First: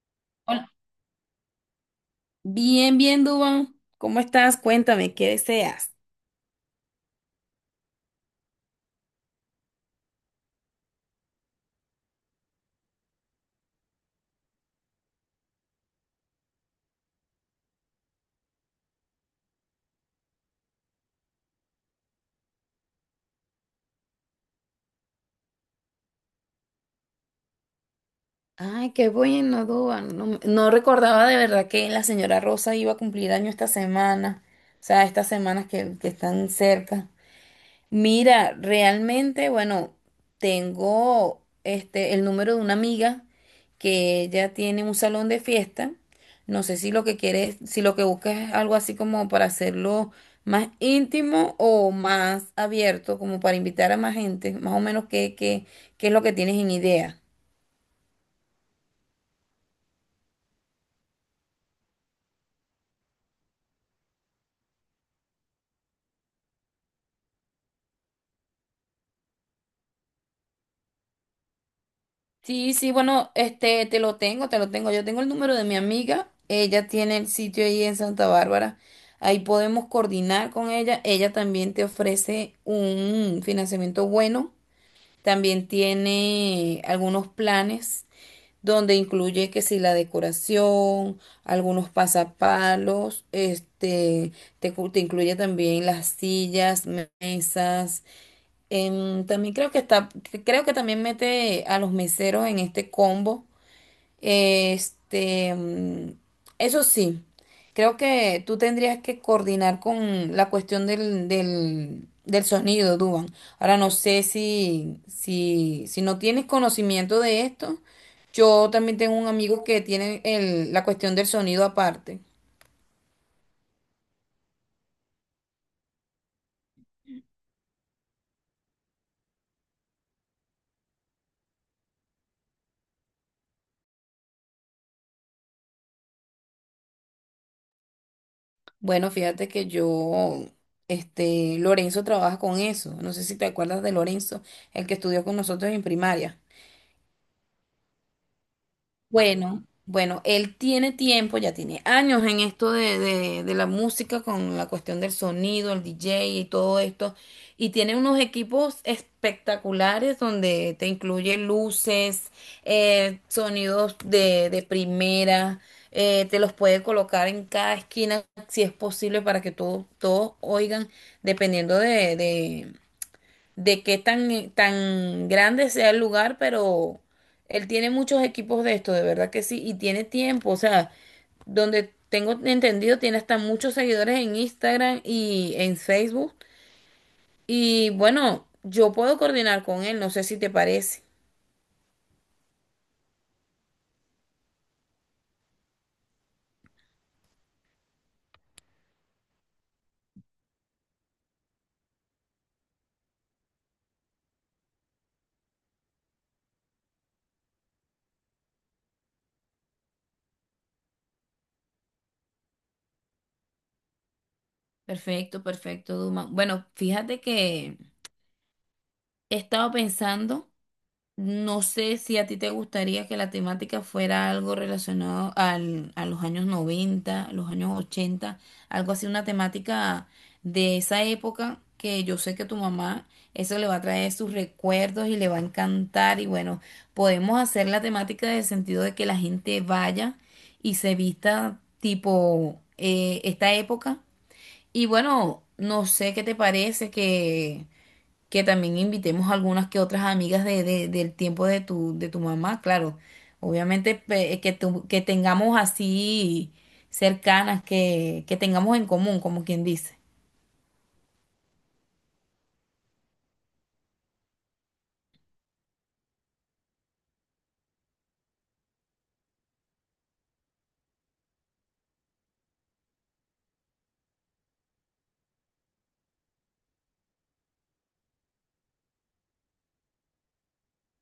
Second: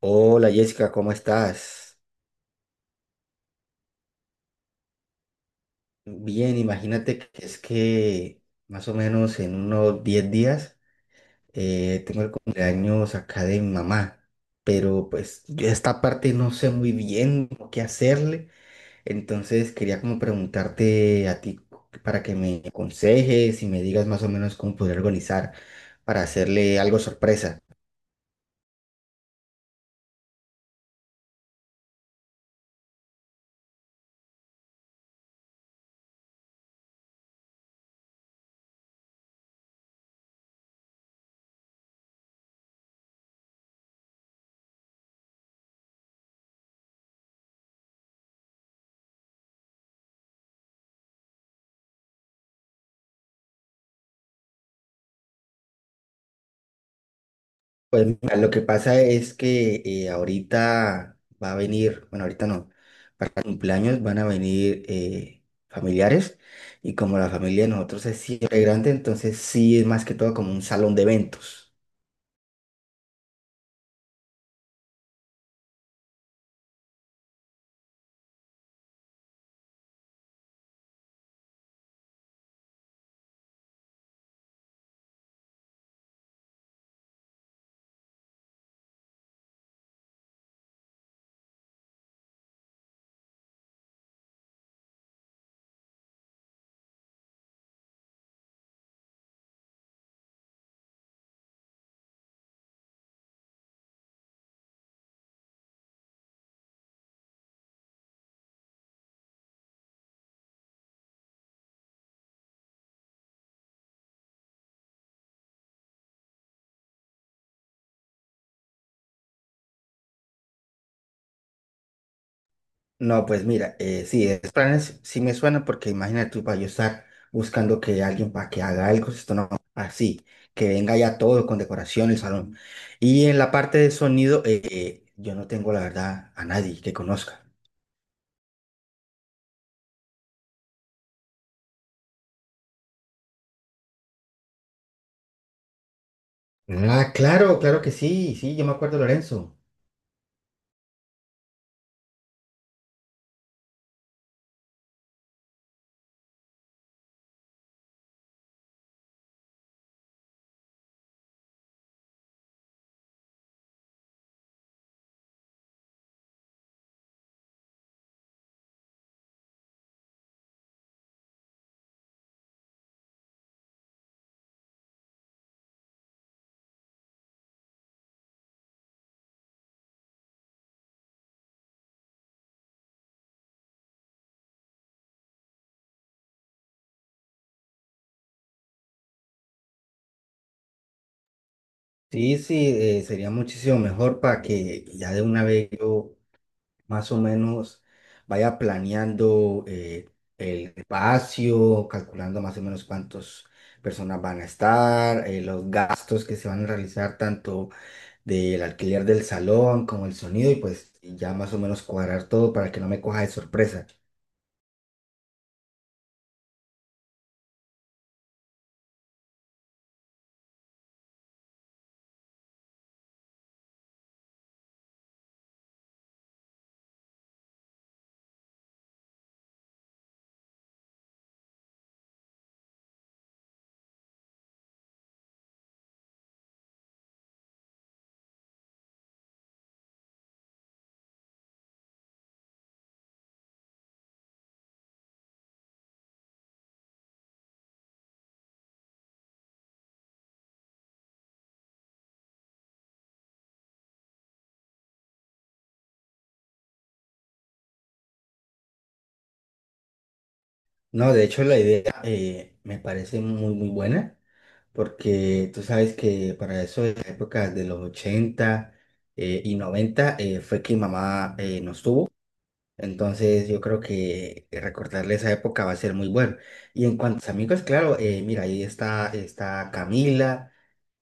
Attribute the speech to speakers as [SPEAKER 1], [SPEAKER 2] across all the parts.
[SPEAKER 1] Hola
[SPEAKER 2] Hola.
[SPEAKER 1] Jessica, ¿cómo estás?
[SPEAKER 2] Bien, bien, Duban. ¿Cómo estás? Cuéntame, ¿qué deseas?
[SPEAKER 1] Bien, imagínate que es que más o menos en unos 10 días, tengo el cumpleaños acá de mi mamá, pero pues yo esta parte no sé muy bien cómo qué hacerle, entonces quería como preguntarte a ti para que me aconsejes y me digas más o menos cómo poder organizar para hacerle algo sorpresa.
[SPEAKER 2] Ay, qué bueno, Duan. No recordaba de verdad que la señora Rosa iba a cumplir año esta semana. O sea, estas semanas que están cerca. Mira, realmente, bueno, tengo este el número de una amiga que ella tiene un salón de fiesta. No sé si lo que quieres, si lo que buscas es algo así como para hacerlo más íntimo o más abierto, como para invitar a más gente, más o menos qué es lo que tienes en idea.
[SPEAKER 1] Pues mira, lo que pasa es que ahorita va a venir, bueno, ahorita no, para el cumpleaños van a venir, familiares, y como la familia de nosotros es siempre grande, entonces sí es más que todo como un salón de eventos.
[SPEAKER 2] Sí, sí, bueno, este, te lo tengo, te lo tengo. Yo tengo el número de mi amiga. Ella tiene el sitio ahí en Santa Bárbara. Ahí podemos coordinar con ella. Ella también te ofrece un financiamiento bueno. También tiene algunos planes donde incluye que si la decoración, algunos pasapalos, este, te incluye también las sillas, mesas. También creo que está, creo que también mete a los meseros en este combo. Este, eso sí, creo que tú tendrías que coordinar con la cuestión del sonido, Duban. Ahora no sé si no tienes conocimiento de esto. Yo también tengo un amigo que tiene la cuestión del sonido aparte.
[SPEAKER 1] No, pues mira, sí, esos planes sí me suena porque imagínate tú para yo estar buscando que alguien para que haga algo, esto no, así, que venga ya todo con decoración el salón. Y en la parte de sonido, yo no tengo la verdad a nadie que conozca.
[SPEAKER 2] Bueno, fíjate que yo, este, Lorenzo trabaja con eso. No sé si te acuerdas de Lorenzo, el que estudió con nosotros en primaria.
[SPEAKER 1] Ah, claro, claro que sí, sí, yo me acuerdo, Lorenzo.
[SPEAKER 2] Bueno, él tiene tiempo, ya tiene años en esto de la música, con la cuestión del sonido, el DJ y todo esto, y tiene unos equipos espectaculares donde te incluye luces, sonidos de primera, te los puede colocar en cada esquina si es posible para que todos todos oigan, dependiendo de qué tan, tan grande sea el lugar, pero él tiene muchos equipos de esto, de verdad que sí, y tiene tiempo, o sea, donde tengo entendido, tiene hasta muchos seguidores en Instagram y en Facebook. Y bueno, yo puedo coordinar con él, no sé si te parece.
[SPEAKER 1] Sí, sí, sería muchísimo mejor para que ya de una vez yo más o menos vaya planeando el espacio, calculando más o menos cuántas personas van a estar, los gastos que se van a realizar tanto del alquiler del salón como el sonido, y pues ya más o menos cuadrar todo para que no me coja de sorpresa.
[SPEAKER 2] Perfecto, perfecto, Duma. Bueno, fíjate que he estado pensando. No sé si a ti te gustaría que la temática fuera algo relacionado a los años 90, los años 80, algo así, una temática de esa época que yo sé que tu mamá eso le va a traer sus recuerdos y le va a encantar y bueno, podemos hacer la temática en el sentido de que la gente vaya y se vista tipo esta época y bueno, no sé qué te parece que también invitemos algunas que otras amigas del tiempo de de tu mamá, claro. Obviamente que tengamos así cercanas, que tengamos en común, como quien dice.
[SPEAKER 1] No, de hecho la idea, me parece muy, muy buena, porque tú sabes que para eso de las épocas de los ochenta, y noventa, fue que mamá, nos tuvo, entonces yo creo que recordarle esa época va a ser muy bueno. Y en cuanto a los amigos, claro, mira, ahí está, está Camila,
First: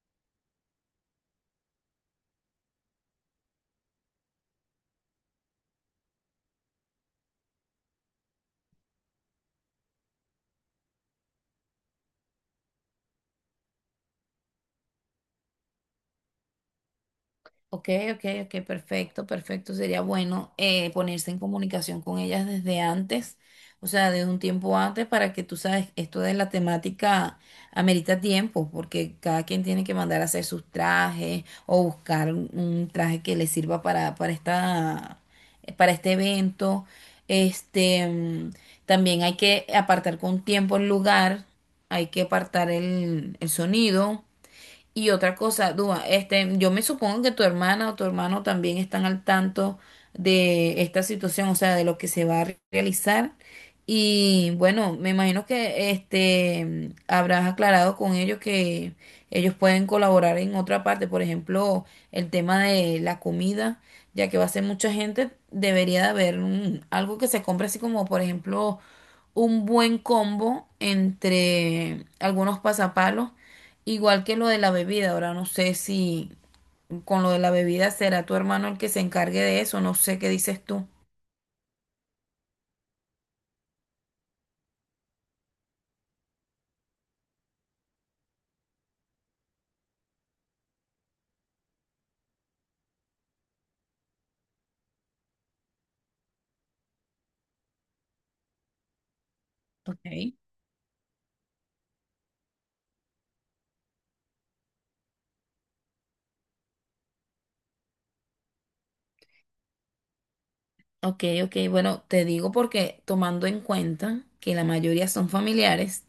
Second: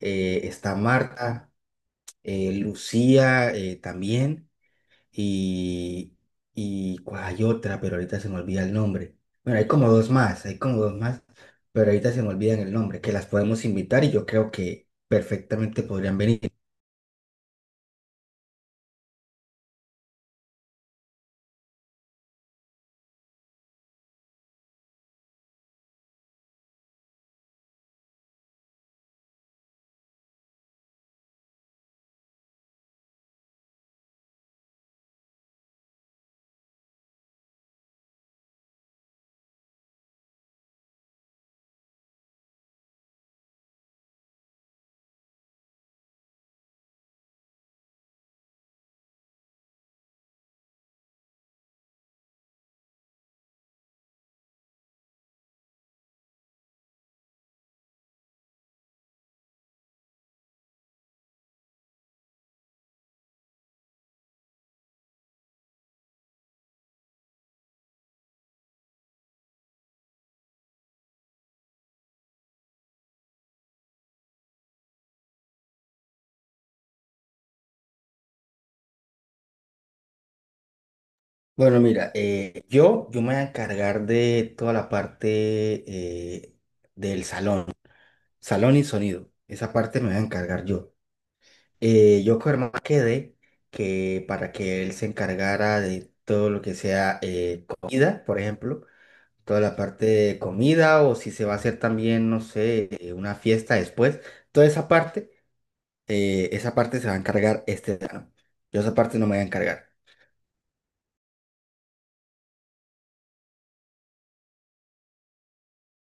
[SPEAKER 1] está Marta, Lucía, también, y, y ¿cuál hay otra? Pero ahorita se me olvida el nombre. Bueno, hay como dos más, pero ahorita se me olvidan el nombre, que las podemos invitar y yo creo que perfectamente podrían venir.
[SPEAKER 2] Ok, ok, ok, perfecto, perfecto. Sería bueno ponerse en comunicación con ellas desde antes, o sea, desde un tiempo antes, para que tú sabes, esto de la temática amerita tiempo, porque cada quien tiene que mandar a hacer sus trajes o buscar un traje que le sirva para esta, para este evento. Este, también hay que apartar con tiempo el lugar, hay que apartar el sonido. Y otra cosa, Dúa, este, yo me supongo que tu hermana o tu hermano también están al tanto de esta situación, o sea, de lo que se va a realizar. Y bueno, me imagino que este habrás aclarado con ellos que ellos pueden colaborar en otra parte, por ejemplo, el tema de la comida, ya que va a ser mucha gente, debería de haber algo que se compre así como, por ejemplo, un buen combo entre algunos pasapalos. Igual que lo de la bebida, ahora no sé si con lo de la bebida será tu hermano el que se encargue de eso, no sé qué dices tú.
[SPEAKER 1] Bueno, mira, yo me voy a encargar de toda la parte, eh, del salón, y sonido. Esa parte me voy a encargar yo. Yo con Germán quedé que para que él se encargara de todo lo que sea, comida, por ejemplo toda la parte
[SPEAKER 2] Ok.
[SPEAKER 1] de comida, o si se va a hacer también, no sé, una fiesta después. Toda esa parte, esa parte se va a encargar este verano. Yo esa parte no me voy a encargar.
[SPEAKER 2] Ok, ok, bueno, te digo porque tomando en cuenta que la mayoría son familiares,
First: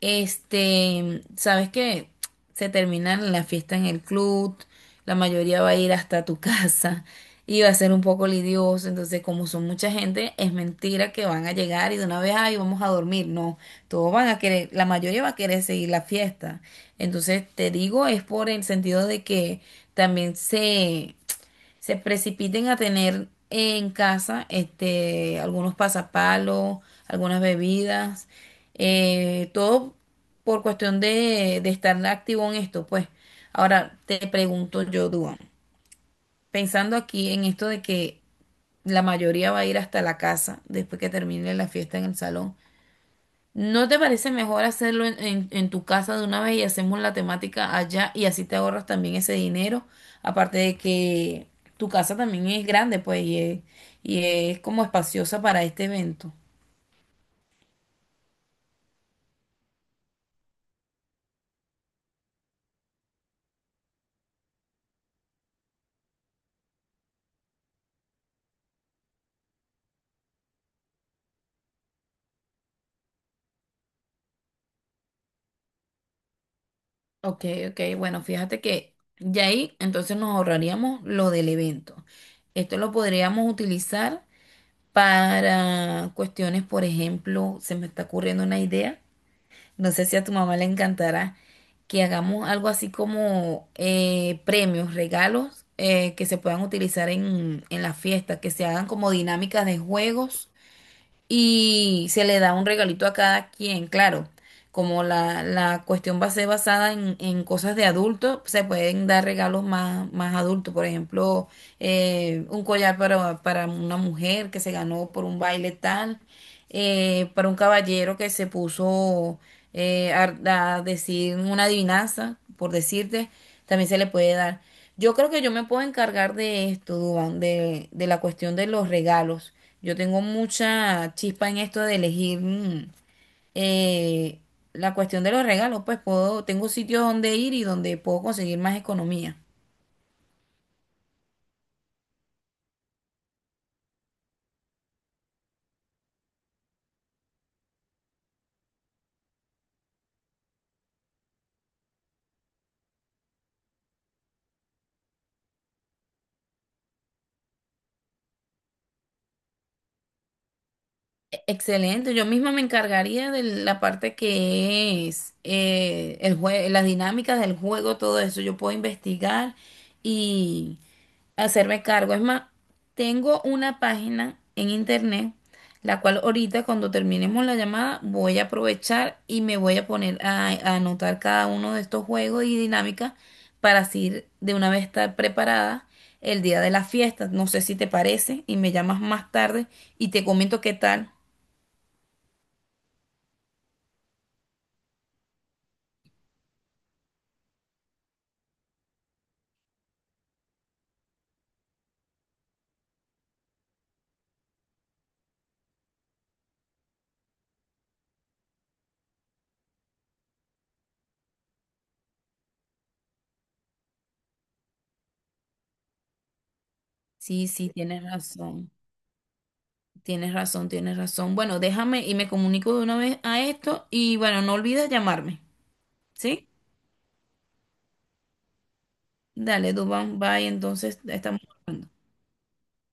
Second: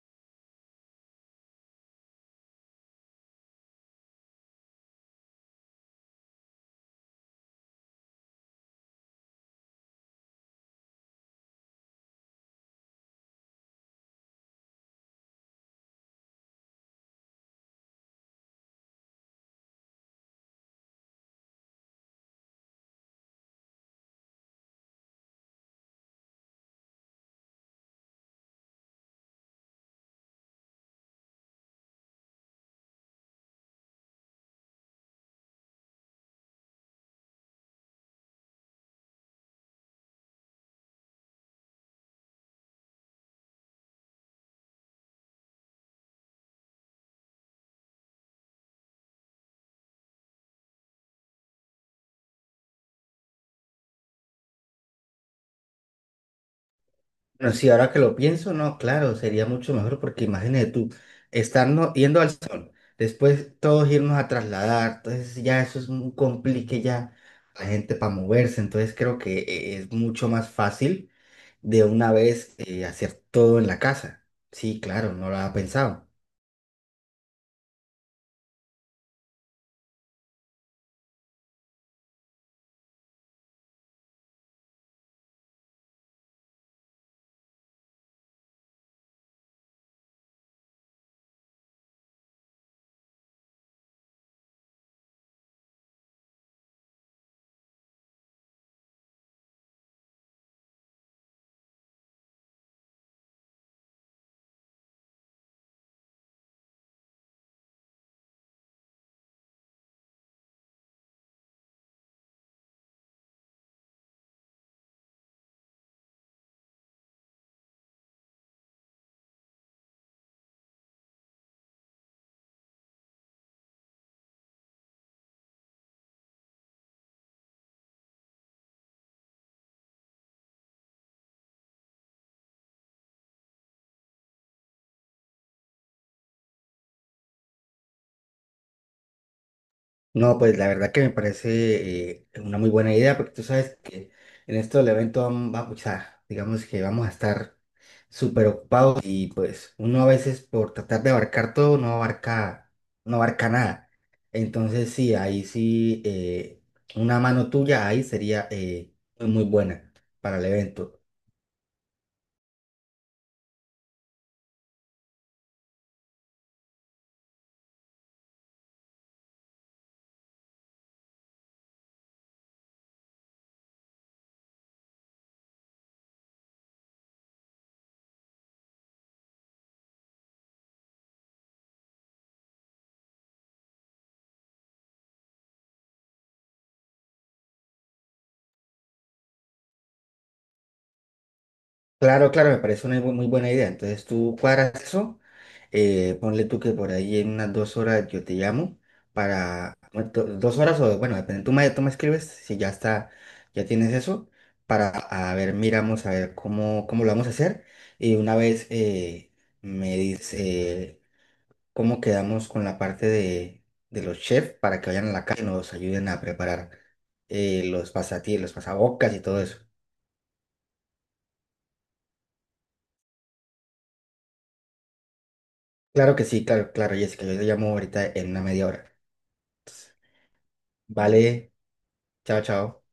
[SPEAKER 2] este, sabes que se termina la fiesta en el club, la mayoría va a ir hasta tu casa y va a ser un poco lidioso, entonces como son mucha gente, es mentira que van a llegar y de una vez, ay, vamos a dormir, no, todos van a querer, la mayoría va a querer seguir la fiesta, entonces te digo, es por el sentido de que también se precipiten a tener en casa este, algunos pasapalos, algunas bebidas, todo por cuestión de estar activo en esto, pues. Ahora te pregunto yo, Duan, pensando aquí en esto de que la mayoría va a ir hasta la casa después que termine la fiesta en el salón, ¿no te parece mejor hacerlo en tu casa de una vez y hacemos la temática allá y así te ahorras también ese dinero? Aparte de que tu casa también es grande, pues, y es como espaciosa para este evento.
[SPEAKER 1] Pero sí, ahora que lo pienso, no, claro, sería mucho mejor porque imagínate tú, estarnos yendo al salón, después todos irnos a trasladar, entonces ya eso es un complique ya la gente para moverse, entonces creo que es mucho más fácil de una vez hacer todo en la casa. Sí, claro, no lo había pensado.
[SPEAKER 2] Ok, ok, bueno, fíjate que ya ahí entonces nos ahorraríamos lo del evento. Esto lo podríamos utilizar para cuestiones, por ejemplo, se me está ocurriendo una idea. No sé si a tu mamá le encantará que hagamos algo así como premios, regalos que se puedan utilizar en la fiesta, que se hagan como dinámicas de juegos y se le da un regalito a cada quien, claro, como la cuestión va a ser basada en cosas de adultos, se pueden dar regalos más adultos. Por ejemplo, un collar para una mujer que se ganó por un baile tal, para un caballero que se puso a decir una adivinanza, por decirte, también se le puede dar. Yo creo que yo me puedo encargar de esto, Duan, de la cuestión de los regalos. Yo tengo mucha chispa en esto de elegir eh, la cuestión de los regalos, pues puedo, tengo sitios donde ir y donde puedo conseguir más economía.
[SPEAKER 1] No, pues la verdad que me parece, una muy buena idea, porque tú sabes que en esto del evento vamos, o sea, digamos que vamos a estar súper ocupados y pues uno a veces por tratar de abarcar todo no abarca, no abarca nada. Entonces sí, ahí sí, una mano tuya ahí sería, muy muy buena para el evento.
[SPEAKER 2] Excelente, yo misma me encargaría de la parte que es las dinámicas del juego, todo eso. Yo puedo investigar y hacerme cargo. Es más, tengo una página en internet, la cual ahorita cuando terminemos la llamada voy a aprovechar y me voy a poner a anotar cada uno de estos juegos y dinámicas para así ir de una vez estar preparada el día de la fiesta. No sé si te parece y me llamas más tarde y te comento qué tal.
[SPEAKER 1] Claro, claro, me parece una muy buena idea. Entonces tú cuadras eso. Ponle tú que por ahí en unas 2 horas yo te llamo para, bueno, 2 horas o, bueno, depende, tú me escribes si ya está, ya tienes eso, para, a ver, miramos a ver cómo, cómo lo vamos a hacer. Y una vez, me dice cómo quedamos con la parte de los chefs para que vayan a la calle y nos ayuden a preparar,
[SPEAKER 2] Sí, sí,
[SPEAKER 1] los
[SPEAKER 2] tienes
[SPEAKER 1] pasatíos, los
[SPEAKER 2] razón,
[SPEAKER 1] pasabocas y todo eso.
[SPEAKER 2] tienes razón, tienes razón. Bueno, déjame y me comunico de una vez a esto y bueno, no olvides llamarme,
[SPEAKER 1] Claro que sí,
[SPEAKER 2] ¿sí?
[SPEAKER 1] claro, claro, Jessica, yo te llamo ahorita en una media hora.
[SPEAKER 2] Dale, Dubán, bye, entonces estamos
[SPEAKER 1] Vale,
[SPEAKER 2] hablando.
[SPEAKER 1] chao, chao.